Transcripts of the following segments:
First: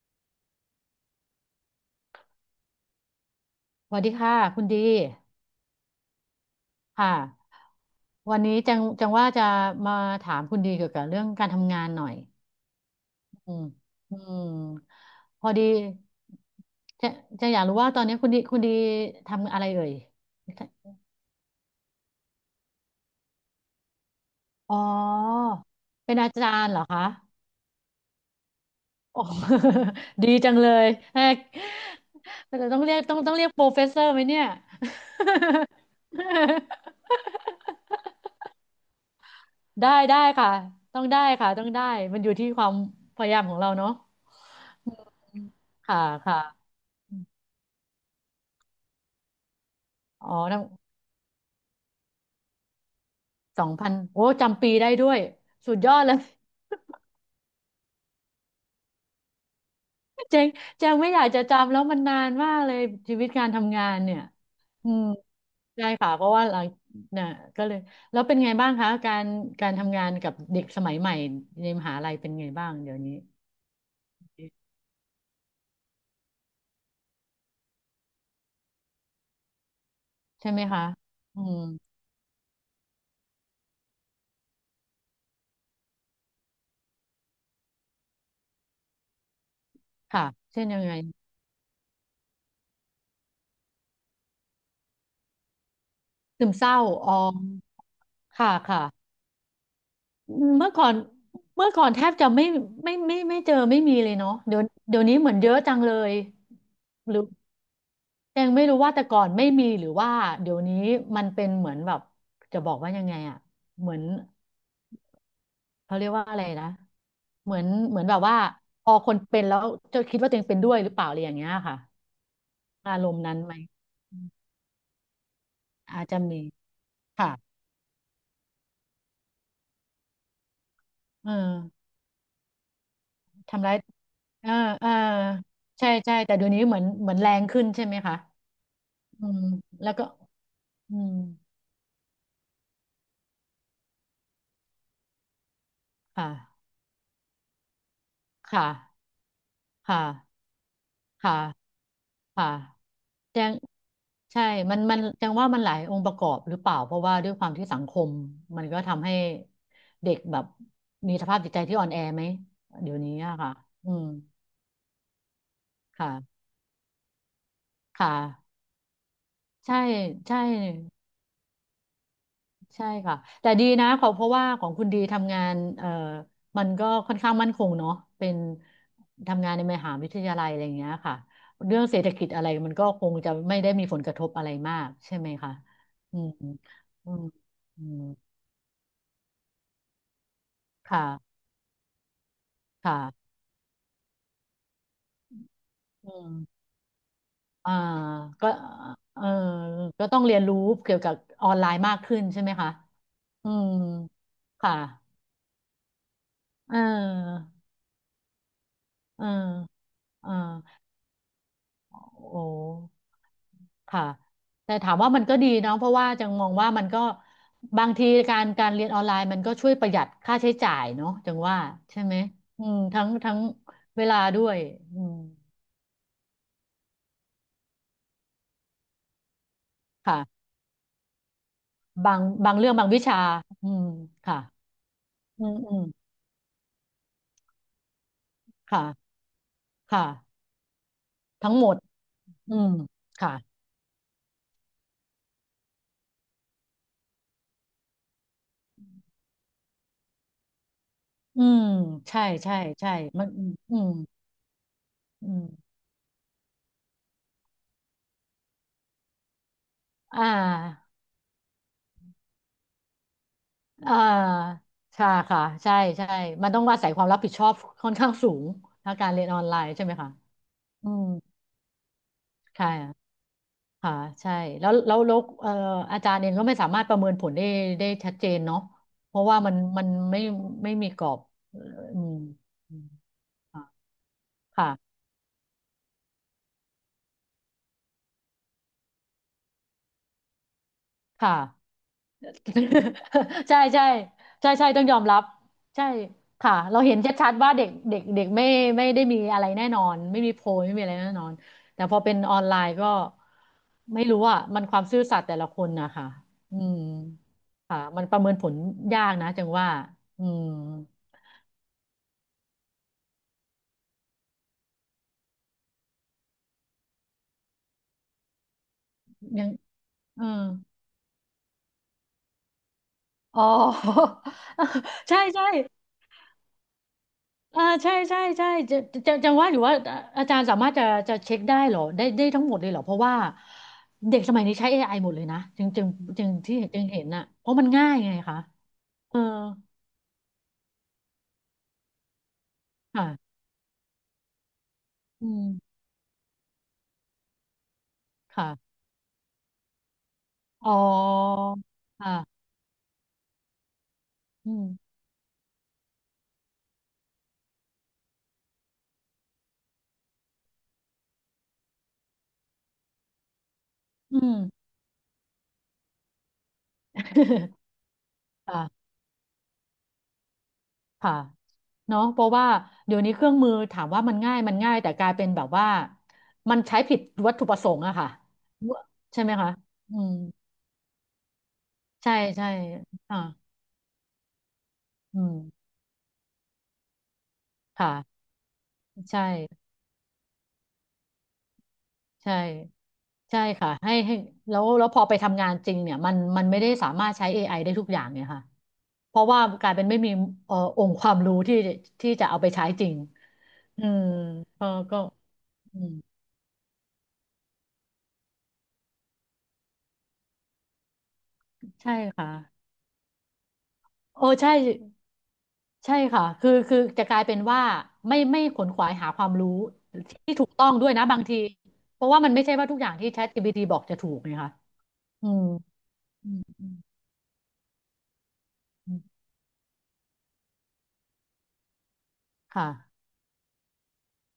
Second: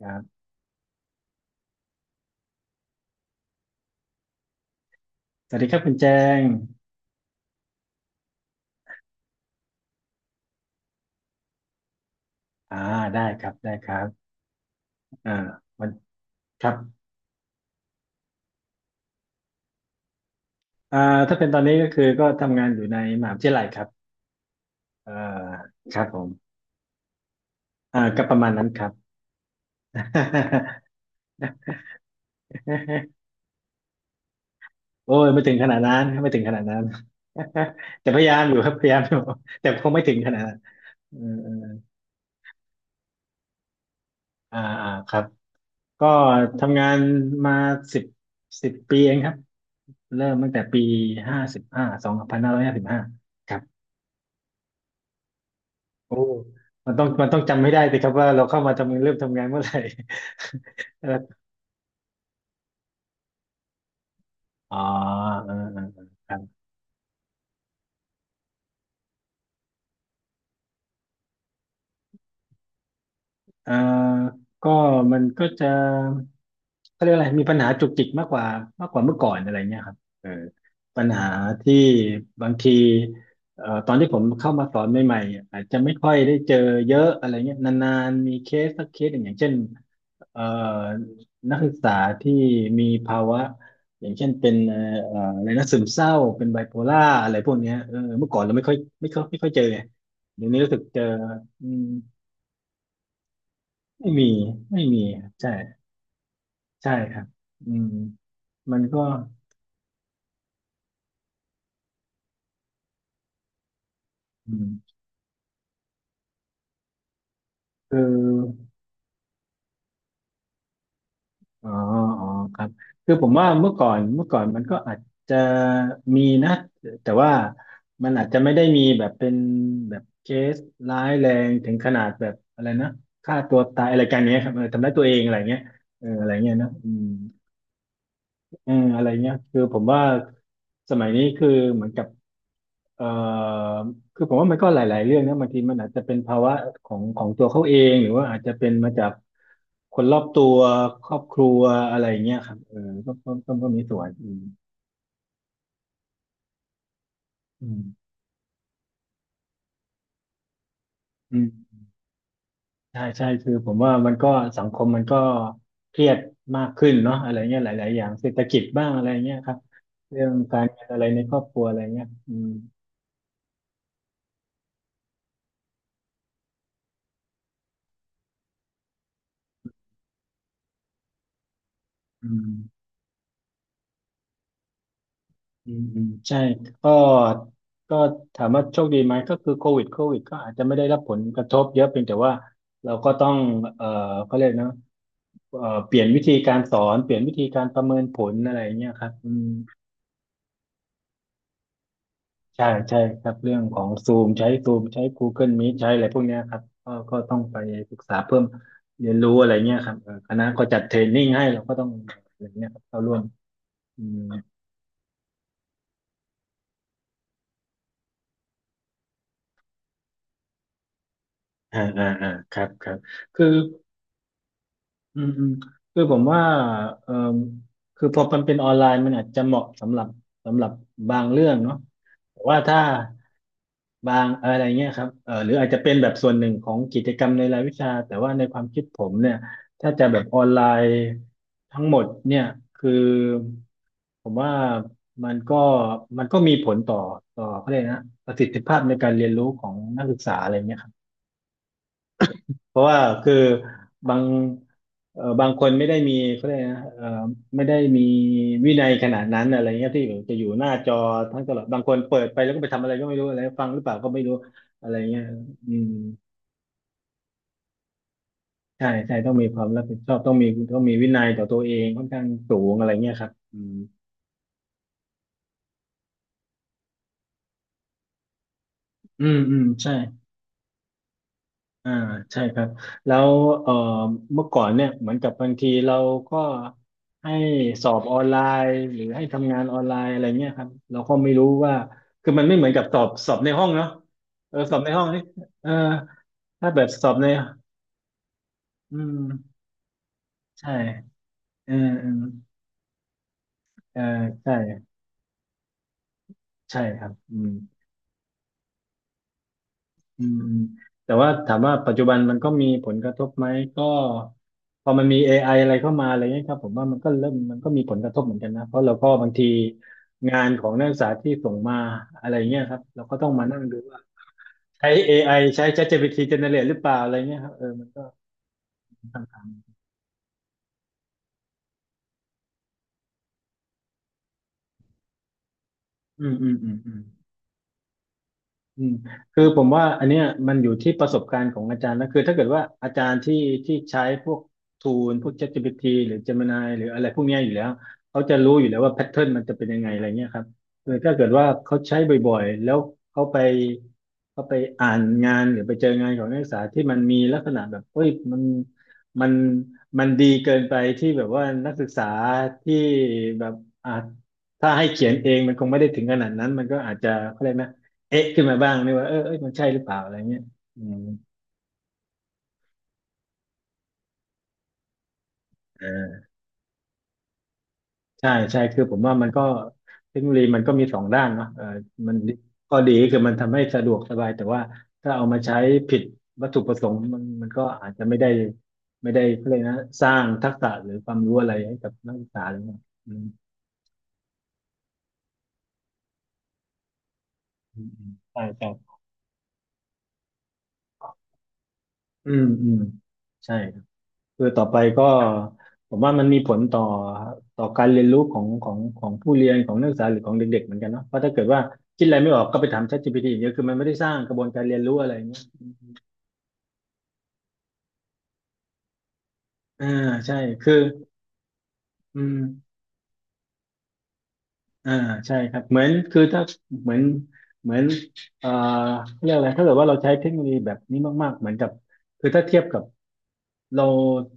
ครับสวัสดีค่ะคุณดีสวัสดีครับคุณแจงค่ะวันนี้จังว่าจะมาถามคุณดีเกี่ยวกับเรื่องการทำงานหน่อยอ่าได้ครัอืบมได้ครัอืบมอ่าพอดีวันครับจะจะอยากรู้ว่าตอนนี้คุณดีทำอะไรเอ่ยอ่าถ้าเป็นตอนนี้ก็คือก็ทำงานอยู่ในมหาวิทยาลัยครับอ๋อเอ่อครับเป็ผนอาจามรย์เหรอคะก็ประมาณนั้นครับ โอ้ ดีจังเลยแอกแต่ต้องเรียก ต้องเรียกโปรเฟสเซอร์ไหมเนี่ย โอ้ยไม่ถึงขนาดนั้นไม่ถึงขนาดนั้น แต่พยายามอยู่ครับพยายามอยู่แต่คได้งไม่ถึได้งขนาดค่ะนั้นต้องเออได้เอค่ะอต้องได้มันอยู่ที่ความพยายามของเราเนาะอ่าอ่าครับค่ะก็ค่ะทำงานมาสิบสิบปีเองครับเริ่อ๋อมตั้งทั้แต่งปีห้าสิบห้า2555 สองพันโอ้จำปีได้ด้วยสุดยอดเลโอ้ย มันต้องจำไม่ได้สิครับว่าเราเข้ามาทำงานเริ่มทำงานเมื่อไหร่ เจงเจงไม่อยากจะ จำแล้วมันนานมากเลยชีวิตการทำงานเนี่ยอ๋ออืมเออเออใช่เออค่ะเพคราะรัว่าหบ ลังน่ะก็เลยแล้วเป็นไงบ้างคะการทำงานกับเด็กสมัยใหม่ในมหาลัยเป็นไงบ้างเดี๋ยวนี้อ่าก็มันก็จะเขาเรียกอะไรมีปัญหาจุกจิกมากกว่ามากกว่าเมื่อก่อนอะไรเงี้ยครับเออใช่ไหมคะปัญหาอืมที่บางทีตอนที่ผมเข้ามาสอนใหม่ๆ อาจจะไม่ค่อยได้เจอเยอะอะไรเงี้ยนานๆมีเคสสักเคสหนึ่งอย่างเช่นค่ะเอ่อเช่นยังไงนักศึกษาที่มีภาวะอย่างเช่นเป็นอะไรนะซึมเศร้า เป็ซึนมไบเศโพร้าล่าอออะไรพวกเนี้ยอเออเมื่อก่อนค่ะเราไม่ค่อยค่ะ ไม่ค่อยไม่ค่อยเจอไงเดี๋ยวนี้เมื่รู้อสึกก่อนเจอ เมื่อก่อนแทบจะไม่เจอไม่มีเลไม่ยมีเนาะเดี๋ยวไม่เดี๋ยมีวนี้เหมือนเยใช่อะจังเลยใช่คหรืรัอบอืมยังไม่มัรู้นว่าก็แต่ก่อนไม่มีหรือว่าเดี๋ยวนี้มันเป็นเหมือนแบบจะบอกว่ายังไงอะเหมือนอืมเขาเรียกว่าอะไรนะเหมือนคืเหอมือนแบบว่าพอคนเป็นแล้วจะคิดว่าตัวเองเป็นด้วยหรือเปล่าอะไรอย่างเงี้ยอ๋อค่ะอ๋อครับอารคือมณ์ผมนั้นว่าไหมเมื่อก่อนอืเมื่อมก่อนมันก็อาจจะอาจจะมีมีนะแต่ค่ะว่ามันอาจจะไม่ได้มีแบบเป็นแบบเคสร้ายแรเองถึงอขนาดแบบอะไรนะฆ่าตัวทำร้ายตายอะไรกันเนี้ยคเอรัอบเออทำเออร้ายตัวเองอะไรเงี้ยใช่เออใช่อะไรแต่เดี๋ยเงี้วยนี้เนอะเหมือนอืม เหมือนแรงขึ้นใช่ไหมคะ เอออะไรอืเงี้ยมคือผมแล้วว่าก็สอืมัยมนี้คือเหมือนกับเอ่อคือผมว่ามันก็หลายๆเรื่องนะบางทีมันอาจจะเป็นภาวะค่ะของของตัวเขาเองหรือว่าอาจจะค่ะเป็นมาจากคค่ะนรอบตัวครอบคค่ะรัวอะไรเงี้ยค่ะครับเออก็ก็แจก็งก็มีส่วนอืมใช่มันแจงว่ามันหลายองค์ประกอบหรือเปล่าเพราะว่าด้วยความที่อืสังคมมมันก็ทำให้เด็กแบบมีสภาพอืจิตใจที่มอ่อนแอไหมเดี๋ยใช่วนี้ใช่อะคืค่ะอผมอืว่ามมันก็สังคมมันก็เครีค่ะยดมากขึ้นเนาะอะไรเงี้ยหลายๆอคย่างเศรษฐ่ะกิจบ้างอะไรเงี้ยครับใช่เรื่องใช่ การเงินอะไรในครอบครัวอะไรเงี้ยอืมใช่ค่ะแต่ดีนะขอเพราะว่าของคุณดีทำงานมันก็ค่อนข้างมั่นคงเนาะเป็นทำงานในมหาวิทยาลัยอะไรอย่างเงี้ยค่ะเรื่องเศรษฐกิอืจอะไรมันม ก็คงจะไม่ได้มีผลกระทบอะไรมากใช่ไหมคะอืมอืมอืมใช่ก็อืมอืก็มถามว่าโชคดีไหมก็คือโควิดก็อาจจะไม่ได้รับผลค่ะกระทบเยอะเพียงแต่ว่าเราก็ค่ะต้องเอ่อเขาเรียกนะเปลี่ยนอืวิธีมการสอนเปลี่ยนวิธีการอ่าประเมินผลก็อะไรเงี้ยครับเอออืมก็ต้องเรียนรู้เกี่ยวกับออนไลน์มากขึ้นใช่ไหมใช่คะใช่ครับอืเรื่องมของซูมใช้ซูค่ะมใช้ Google Meet ใช้อะไรพวกเนี้ยครับเก็ต้องออไปศึกษาเพิ่มเรียนเออรู้อะไรเงี้ยครับเออเออคณะก็จัดเทรนนิ่งให้เราก็ต้องอะโอ้ ไรเงี้ยครับเข้าร่วมอืค่ะมแต่ถามว่ามันก็ดีเนาะเพราะว่าจังมองว่ามันก็บางทีการเรียนออนไลน์มันก็ช่วยประหยัดค่าใช้จ่ายเนาะจังว่าอ่าใช่อ่าไหมอ่าครัอืบมครับทั้งคือ เวลาด้วยอืมอืมอืมคือผมว่าเอ่อคือพอมันเป็นออนไลน์มันอาจจะเหมาะสำหรับค่ะสำหรับบางเรื่องเนาะบางแต่บางว่าเรื่องถ้าบางวิชาอืมบางค่ะอะไรเงี้ยครับอืหรือมอาจอืจะมเป็นแบบส่วนหนึ่งของกิจกรรมในรายวิชาแต่ว่าในความคิค่ะดผมเนี่ยถ้าจะค่ะแบบออนไลน์ทั้งหมดทั้งหมดเนี่ยอืมคือค่ะผมว่ามันก็มันก็มีผลต่อต่อเขาเรียกนะประสิทธิภาพในการเรียนรู้ของนักศึกษาอะไรเงี้ยครับ อืมใช่ใช่เพราะใช่ว่ามันคืออืมบางอืมบางคนไม่ได้มีเขาเรียกนะไม่ได้มีวินัยขนาดนั้นอะไรเงี้ยที่แบบอ่จะอยู่หน้าา จอทั้งตลอดบางคนเปิดไปแล้วก็ไปทำอะไรก็ไม่รู้อะไรฟังหรือเปอ่ล่าก็ไม่รู้าอะไรใช่เงี้ยค่ะอืใช่มใช่มันต้องอาศัยความรับผิดชอบค่อนข้างสูงใช่ถ้าการใช่เรียนต้องออมีนไลความน์รัใช่บไหมผิดชคะอบต้องมีต้องอืมีมวินัยต่อตัวเองค่อนข้างสูใช่งอะไรอะเงี้ยครับอืมค่ะใช่แล้วอาจารย์เองก็ไม่สามารถประเมินผลได้ชัดเจนเนาะเพอืราะมว่ามัอืนมมันใช่ ไม่มีกรอบอ่าอืมใช่ครับอืมแล้วค่ะเอ่อเมื่อก่อนเนี่ยเหมือนกับบางทีเราก็ให้สอบออนไลน์หรือให้ทำงานออนไลน์อะไรเงี้ยครับเราก็ไม่ค่ะ รู้ว่าคือมันไม่เหมือนกับสอบใน ใช่ห้องใช่เนาะใช่เออใช่สอบต้องในยอห้มองรันี่บเออใช่ค่ะถ้าเราแบบเห็นสอบในชัดๆว่าเด็กเด็กเด็กไม่อืได้มมีอะไรแน่นอนไม่มีโพยใช่ไม่มีอะไรแน่นอนเออแต่พอเออเป็นออนไลน์ก็เออไม่รู้อ่ะใช่มันความซื่อสัตย์แต่ละคนนะคะอืมใช่ครับอืม ค่ะมันประเมินผลยากนะจังว่าอือืมมอืมแต่ว่าถามว่าปัจจุบันมันก็มีผลกระทบไหมก็พอมันมี AI อะไรเข้ามาอะไรเงี้ยครับผมว่ามันก็เริ่มมันก็มีผลกระทบเหมือนกันนะเพราะเราก็บางทียังเอองานของนักศึกษาที่ส่งมาอะไรเงี้ยครับเราก็ต้องอ๋มาอ นั่งดูว่าใช้ ใช่ AI ใช่ ใช้ ChatGPT generate หรือเปล่าอะไรเงี้ยครับเออมันใช่ก็ใช่ใช่จะว่าอยู่ว่าอาจารย์สามารถจะเช็คได้เหรอได้ทั้งหมดเลยเหรอเพราะว่าเด็กสมัยนี้ใช้ AI หมดเลยนะจึงจึงอืจึงมอืมที่อืมจึงอืม เห็นน่ะเพราะมันง่ายไงคะอืมเออคือผมว่าอันเนี้ยมันอยู่ที่ประสบการณ์ของอาจารย์นะคือถ้าเกิดว่าอาจารย์ที่ค่ะที่ใช้พวกทูลพอืวก ม ChatGPT หรือ Gemini หรืออะไรพวกเนี้ยอยู่แล้วเขาจะค่ะรู้อยู่แล้วว่าแพทเทิร์นมันจะเป็นยังไงอะไรเงี้ยครับอ๋อคือถ้าเกิดว่าเขาใช้บ่อยค่ะๆแล้วเขาไปเขาอืไปอ่ามนงานหรือไปเจองานของนักศึกษาที่มันมีลักษณะแบบเอ้ยมันมันดีเกินไปที่แบบว่านักศึกษาที่แบบอ่าอืม ถ้าให้เขียนเองมันคงไม่ได้ถึงขนาดนั้นมันก็อาจจะ อะไรนะ เอ๊ะขึ้นมาบ้างค่ะนี่ว่าเออเอ้ยมันใช่หรือเปล่าอะไรเงี้ยอืมค่ะเนาะเพราะว่าเดี๋ยวนี้เครื่องมือถามว่ามันง่ายมันง่ายแต่กลายเป็นแบบว่าเออมันใช้ผิดวัตถุประสงค์อะค่ะใช่ใช่คือผมว่าใช่มันไหมก็คะอืมเทคโนโลยีมันก็มีสองด้านเนาะเออมัใช่นใช่ข้อดีคือ่าอมันทำให้สะดวกสบายแต่ว่าถ้าอืเอามาใช้ม ผิดวัตถุประสงค์มันก็อาจค่ะจะไม่ได้ใช่เขาเลยกนะสร้างทักษะหรือความรู้อะไรให้กับนักศึกใช่ษาหรือเปล่าอืใช่มค่ะให้แล้วแล้วพอไปทำงานจริงเนี่ยมันไม่ได้สามารถใช้ AIได้อืทุมกออืย่างมเนี่ยใช่ค่ะใช่เพราะว่ากลายเป็นไม่มีองค์ความรู้ที่จะอืเอามไปใช้อืมจริงใช่ อืมคือต่อก็ไปก็ก็อืมผมว่ามันมีผลต่อต่อการเรียนรู้ของผู้เรียนของนักศึกษาหรือของเด็กๆเหมือนกันเนาะเพราะถ้าเกิดว่าใช่คิดอะไรค่ะไม่ออกก็ไปถาม ChatGPT อย่างเดียวคือมันไม่ได้สร้างโอ้กระบวนใช่การเรียนรู้อะไรอย่างเงี้ยใช่ค่ะคือจะกลายเป็นว่าไม่ขนขวายหาความรู้อ่าที่ใช่ถูกต้อคืงอด้วยนะบางทีเพราะอืว่ามันมไม่ใช่ว่าทุกอย่างที่ ChatGPT บอกจะถูกไงคะอ่าอืใช่มครับเหมือนคืออืถ้ามอืมเหมือนเหมือนเอ่ออืมเรียกอะไรถ้าเกิดว่าเราใช้เทคโนโลยีแบบนี้มากๆเหมือนกับคือถ้าเทียบค่ะกับ เรา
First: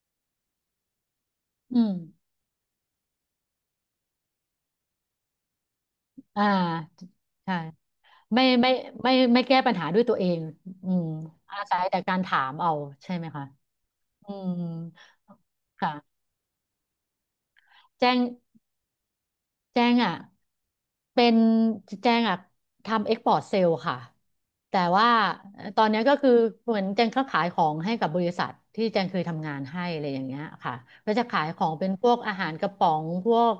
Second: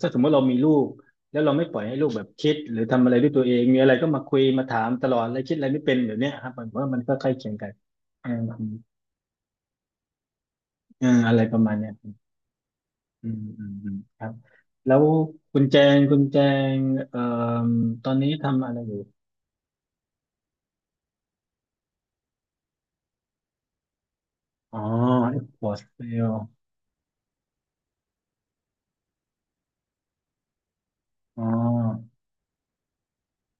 ถ้าสมมติเรามีลูกแล้วเราไม่ปอืล่อยม ให้ลูกแบบคิดหรือทำอะไรด้วยตัวเองมีอะไรก็มาคุยมาถามตลอดอะไรคิดอะไรไม่เป็นแบบเนี้ยอ่ครับผมว่ามันาก็ใกล้เคียใช่งกันอืมไม่อืไม่มไม่แก้ปัญหาด้วยตัวเองอืมอืมอะไรปอาระมาณศัยเนี้ยแต่การถามเอาใช่ไหมอืมคะอืมอืมครัอืบมแล้วคุณแจงคุค่ะณแจงเอ่อตอแจ้นง นี้ทำอะไรอยู่แจ้งอ่ะเป็นแจ้งอ่ะทำเอ็กพอร์ตเซลค่ะอ๋แต่อว่าเอ็กซ์พอร์ตตอนเซเนี้ยก็คือลเหมือนแจงก็ขายของให้กับบริษัทที่แจงเคยทำงานให้อะไรอย่างเงี้ยค่ะก็จะอ๋ขายของเป็นพอวกอาหารกระป๋องพวก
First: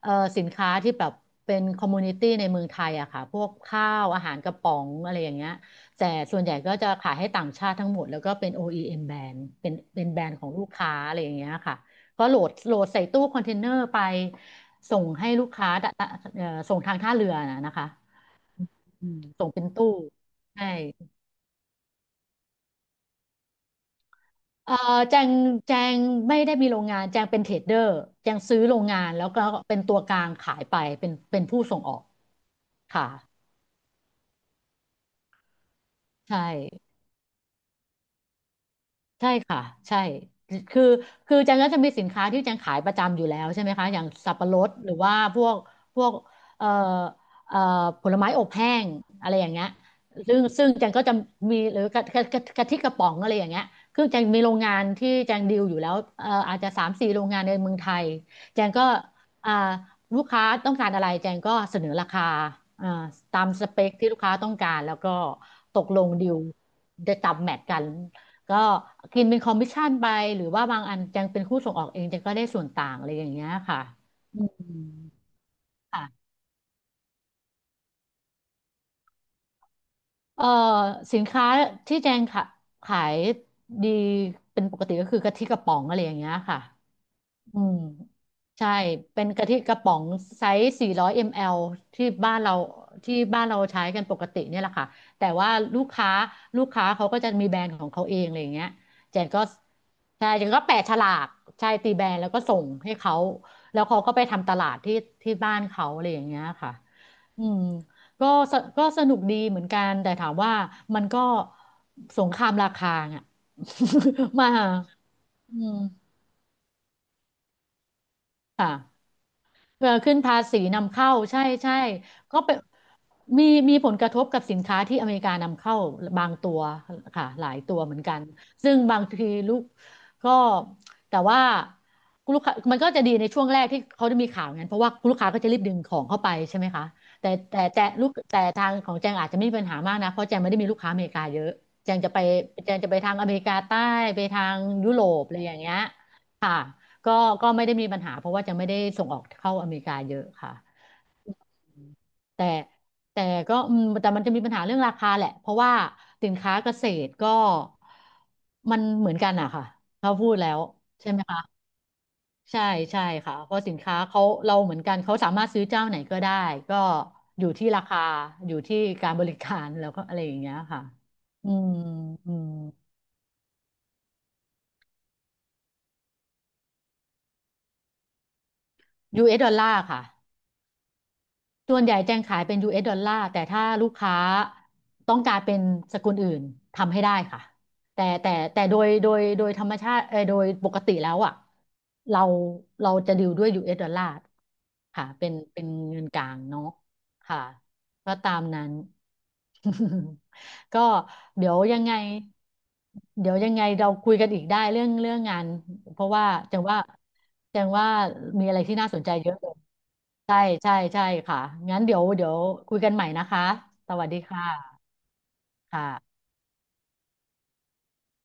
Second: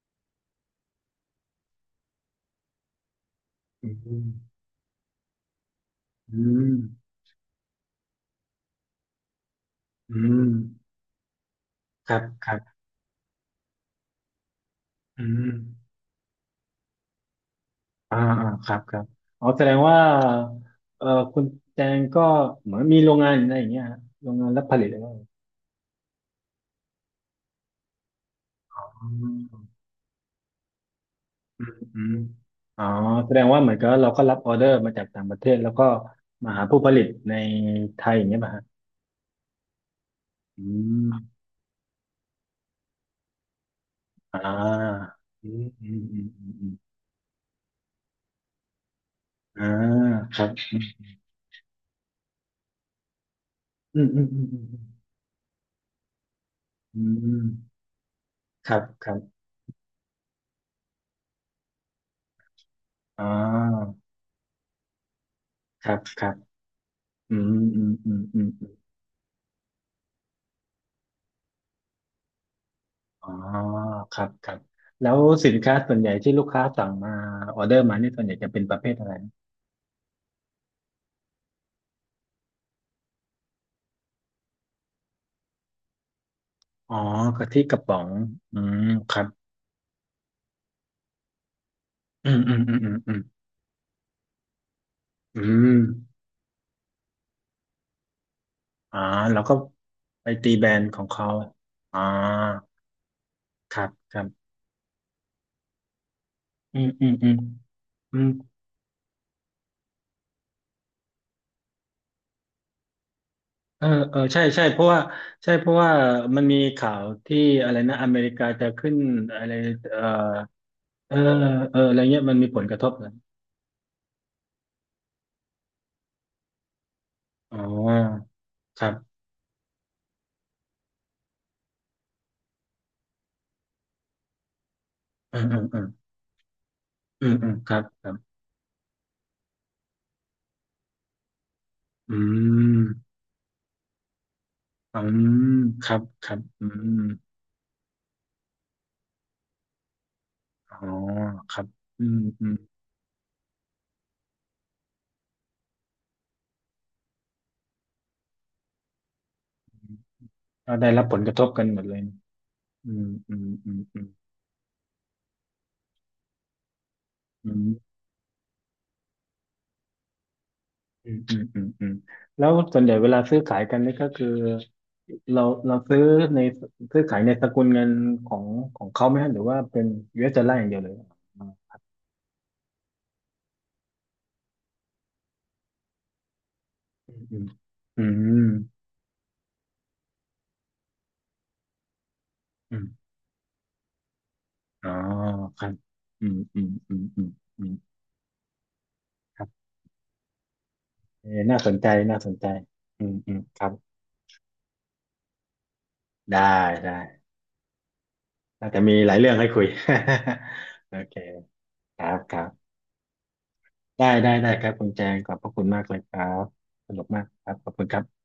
เอ่อสินค้าที่แบบเป็นคอมมูนิตี้ในเมืองไทยอะค่ะพวกข้าอืวอามหารกระป๋องอะไรอย่างเงี้ยแต่อืส่วนใหญ่มก็จะขายให้ต่างชาติทั้งหมดแล้วก็เป็น OEM แบรนด์เป็นอืแบรนด์ขอมงลูกค้าอะไรอย่างเงี้ยค่ะ ครับก็โหลคดรัโหลบดใส่ตู้คอนเทนเนอร์ไปส่งอืให้ลูม กค้าดะส่งทางท่าเรือนะคะอ่าอ่าครับครับอืมอ๋ส่องเป็แสนดงตู้ว่าใช่เอ่อคุณแจงก็เหมือนมีโรงงานอะไรอย่างเงี้ยฮะโรงงานรับผเอ่อลิตอะไรอแจย่างี้งแจงไม่ได้มีโรงงานแจงเป็นเทรดเดอร์แจงซื้อโรอ๋งงาอนแล้วก็เป็นตัวกลางขายไปเป็นผู้อืมส่งอออืกมอ๋อค่ะแสดงว่าเหมือนกับเราก็รับออเดอร์มาจากต่างประเทศแล้วก็ใช่ มาหาผู้ผลิตในไทยอย่างเงี้ยป่ะฮะใช่ค่ะใช่อืคือมคือจันก็จะมีสินค้าที่จันขายประจำอยู่แล้วใช่ไหมคะอย่างสับอ่ปะรดหรือาว่าพอืวกมอืพมวกอืมอืมเอ่อือมเอ่อผลไม้อบแห้งอะไรอย่างเงี้อ่ายคซึ่งรับซึ่งจันก็จะมีหรือกะทิกระป๋องอะไรอย่างเงี้ยอืคือมจัอืนมอืมีมโรอืงงานที่จันดีลอยู่แล้วอาจจะสามมอืสี่โรงงามนในเมืองไทยจัคนรับก็ครับอ่าลูกค้าต้องการอะไรจันก็เสนอราคาอ่าอ่ตามสเปคาที่ลูกค้าต้องการแล้วก็ตคกรัลบงคดีรับลได้ตาอืมแมทมกัอืน มอืมอืม ก็กินเป็นคอมมิชชั่นไปหรือว่าบางอันจังเป็นผู้ส่งออกเองจังก็ได้ส่วนต่างอะไรออ๋อย่างเงี้ยค่ะครับอืครับ มแล้วสินค้าส่วนใหญ่ค่ะที่ลูกค้าสั่งมาออเดอร์มานี่ส่วนใหญ่จะเป็นประเภทอะไรนะเอ่อสินค้าที่แจงขายดีเป็นปกติก็คือกะทิกระป๋องอะไรอย่างเงี้ยค่ะ อ๋อกะอืทิกมระป๋อง อืใช่มครัเป็บนกะทิกระป๋องไซส์ 400 ml ที่อืบ้านมเราอืมอืมอืมอืที่มบ้านเราใช้กันปกติเนี่ยแหละค่ะแต่อืว่ามลูกค้าลูกค้าเขาก็จะมีแบรนด์ของเขาเองอะไรอย่างเงี้ยอ๋อเจนแล้ก็วก็ไปใช่เจตีนก็แบรแปะนด์ฉของลาเขากใช่ตีอ๋อแบรนด์แล้วก็ส่งให้เขาคแล้วรับเขาก็คไปรับทำตลาดที่ที่บ้านเขาอะไรอย่างเงี้ยค่ะอืมอืมอืมอืมอืก็มสนุกดีเหมือนกันแต่ถามว่ามันก็สงครามราคาอ่ะ เออเออ ใช่มาใช่ เพราะว่าใช่อืเพราะมว่ามันมีข่าวที่อะไรนะอเมริกาจะค่ะ ขึ้นอะไรเออเออขึ้นภาษีนำเข้าเออใช่ใช่เอออะไรเงี้ยมันก็มีเป็นผลกระทบนะมีมีผลกระทบกับสินค้าที่อเมริกานำเข้าบางตัวค่ะหลายอ๋ตัวเหมือนกันอซึ่งครับางบทีลูกก็แต่ว่าลูกค้ามันก็จะดีในช่วงแรกที่เขาจะมีข่าวงั้นเพราะว่าลูกค้าอืก็มจะรีบดึอืงม ของเข้าไปใช่ไหมคะอืแต่มอืมแต่ครัแต่บคลูรักบแต่ทางของแจงอาจจะไม่มีปัญหามากนะเพราะแจงไม่ได้มีลูกค้าอเมริกาเยอะแจงจะอืไปแจงจะไปทามงอเมริกาใต้ไปทางยุอืโรปอะไรมอย่างเงี้ยครับครับค่ะ อืมก็ก็ไม่ได้มีปัญหาเพราะว่าจะไม่ได้ส่งออกเข้าอเมริกาเยอะค่ะอ๋อครับอืมอืแต่มแต่ก็อืมแต่มันจะมีปัญหาเรื่องราคาแหละเพราะว่าสินค้าเกษตรก็มันเหมือนกันอะค่ะเขาพูดแล้วก็ได้รับใช่ผไหมลกระคะทบกันหมดเลยใช่อืใช่มอืค่ะมเพราะอืสินมค้าอืมเขาเราเหมือนกันเขาสามารถซื้อเจ้าไหนก็ได้ก็อยู่อืที่รามคาอยู่ที่การบริการแล้วก็อะไรอย่างเงี้ยค่ะอืมอืมอือืมมอืมอืแล้มวส่วนใหญ่เวลาซื้อขายกันนี่ก็คือเราเราซื้อในซื้อขายในสกุลเงินของของเขาไหมยูฮะเอหสรือดอลว่าลาเป็ร์นค่ะ ยูเ s ดอลลาร์อย่างเดียวเลยอ๋อส่วนใหญ่แจงขายเป็น US ดอลลาร์แต่ถ้าลูกค้าต้องการเป็นสกุลอื่นทำให้อืได้ค่ะมอืแต่มแต่อืมแต่โดยธรรมชาติเออโดยปกติแล้วอ่ะเราอืเรามจะดิวด้วย US ดอลลาร์อ๋อค่ะเป็นคเป็รันบเงินกอืลามงอืเนาะมอืมอืมค่ะอืมก็ตามนั้น ครับ ก็เออเดี๋ยวน่าสนยังใจไงน่าสนใจอืมเดี๋อืยวมยังคไงรับ เราคุยกันอีกได้เรื่องเรื่องงานเพราะว่าได้จังว่าได้จังว่ามีอะไรน่าที่จะน่ามีสนหใจลายเยเรื่องอะให้เลยคุย ใช่ใช่ โอใช่เคค่ะงั้นเดี๋คยวรับเดี๋ยควรับคุยกันใหม่นะคะสได้วัสดีได้คได้ครับคุ่ะณแจงขอบพระคุณมากเลยคค่ะรับสนุกมากครับขอบคุณครับ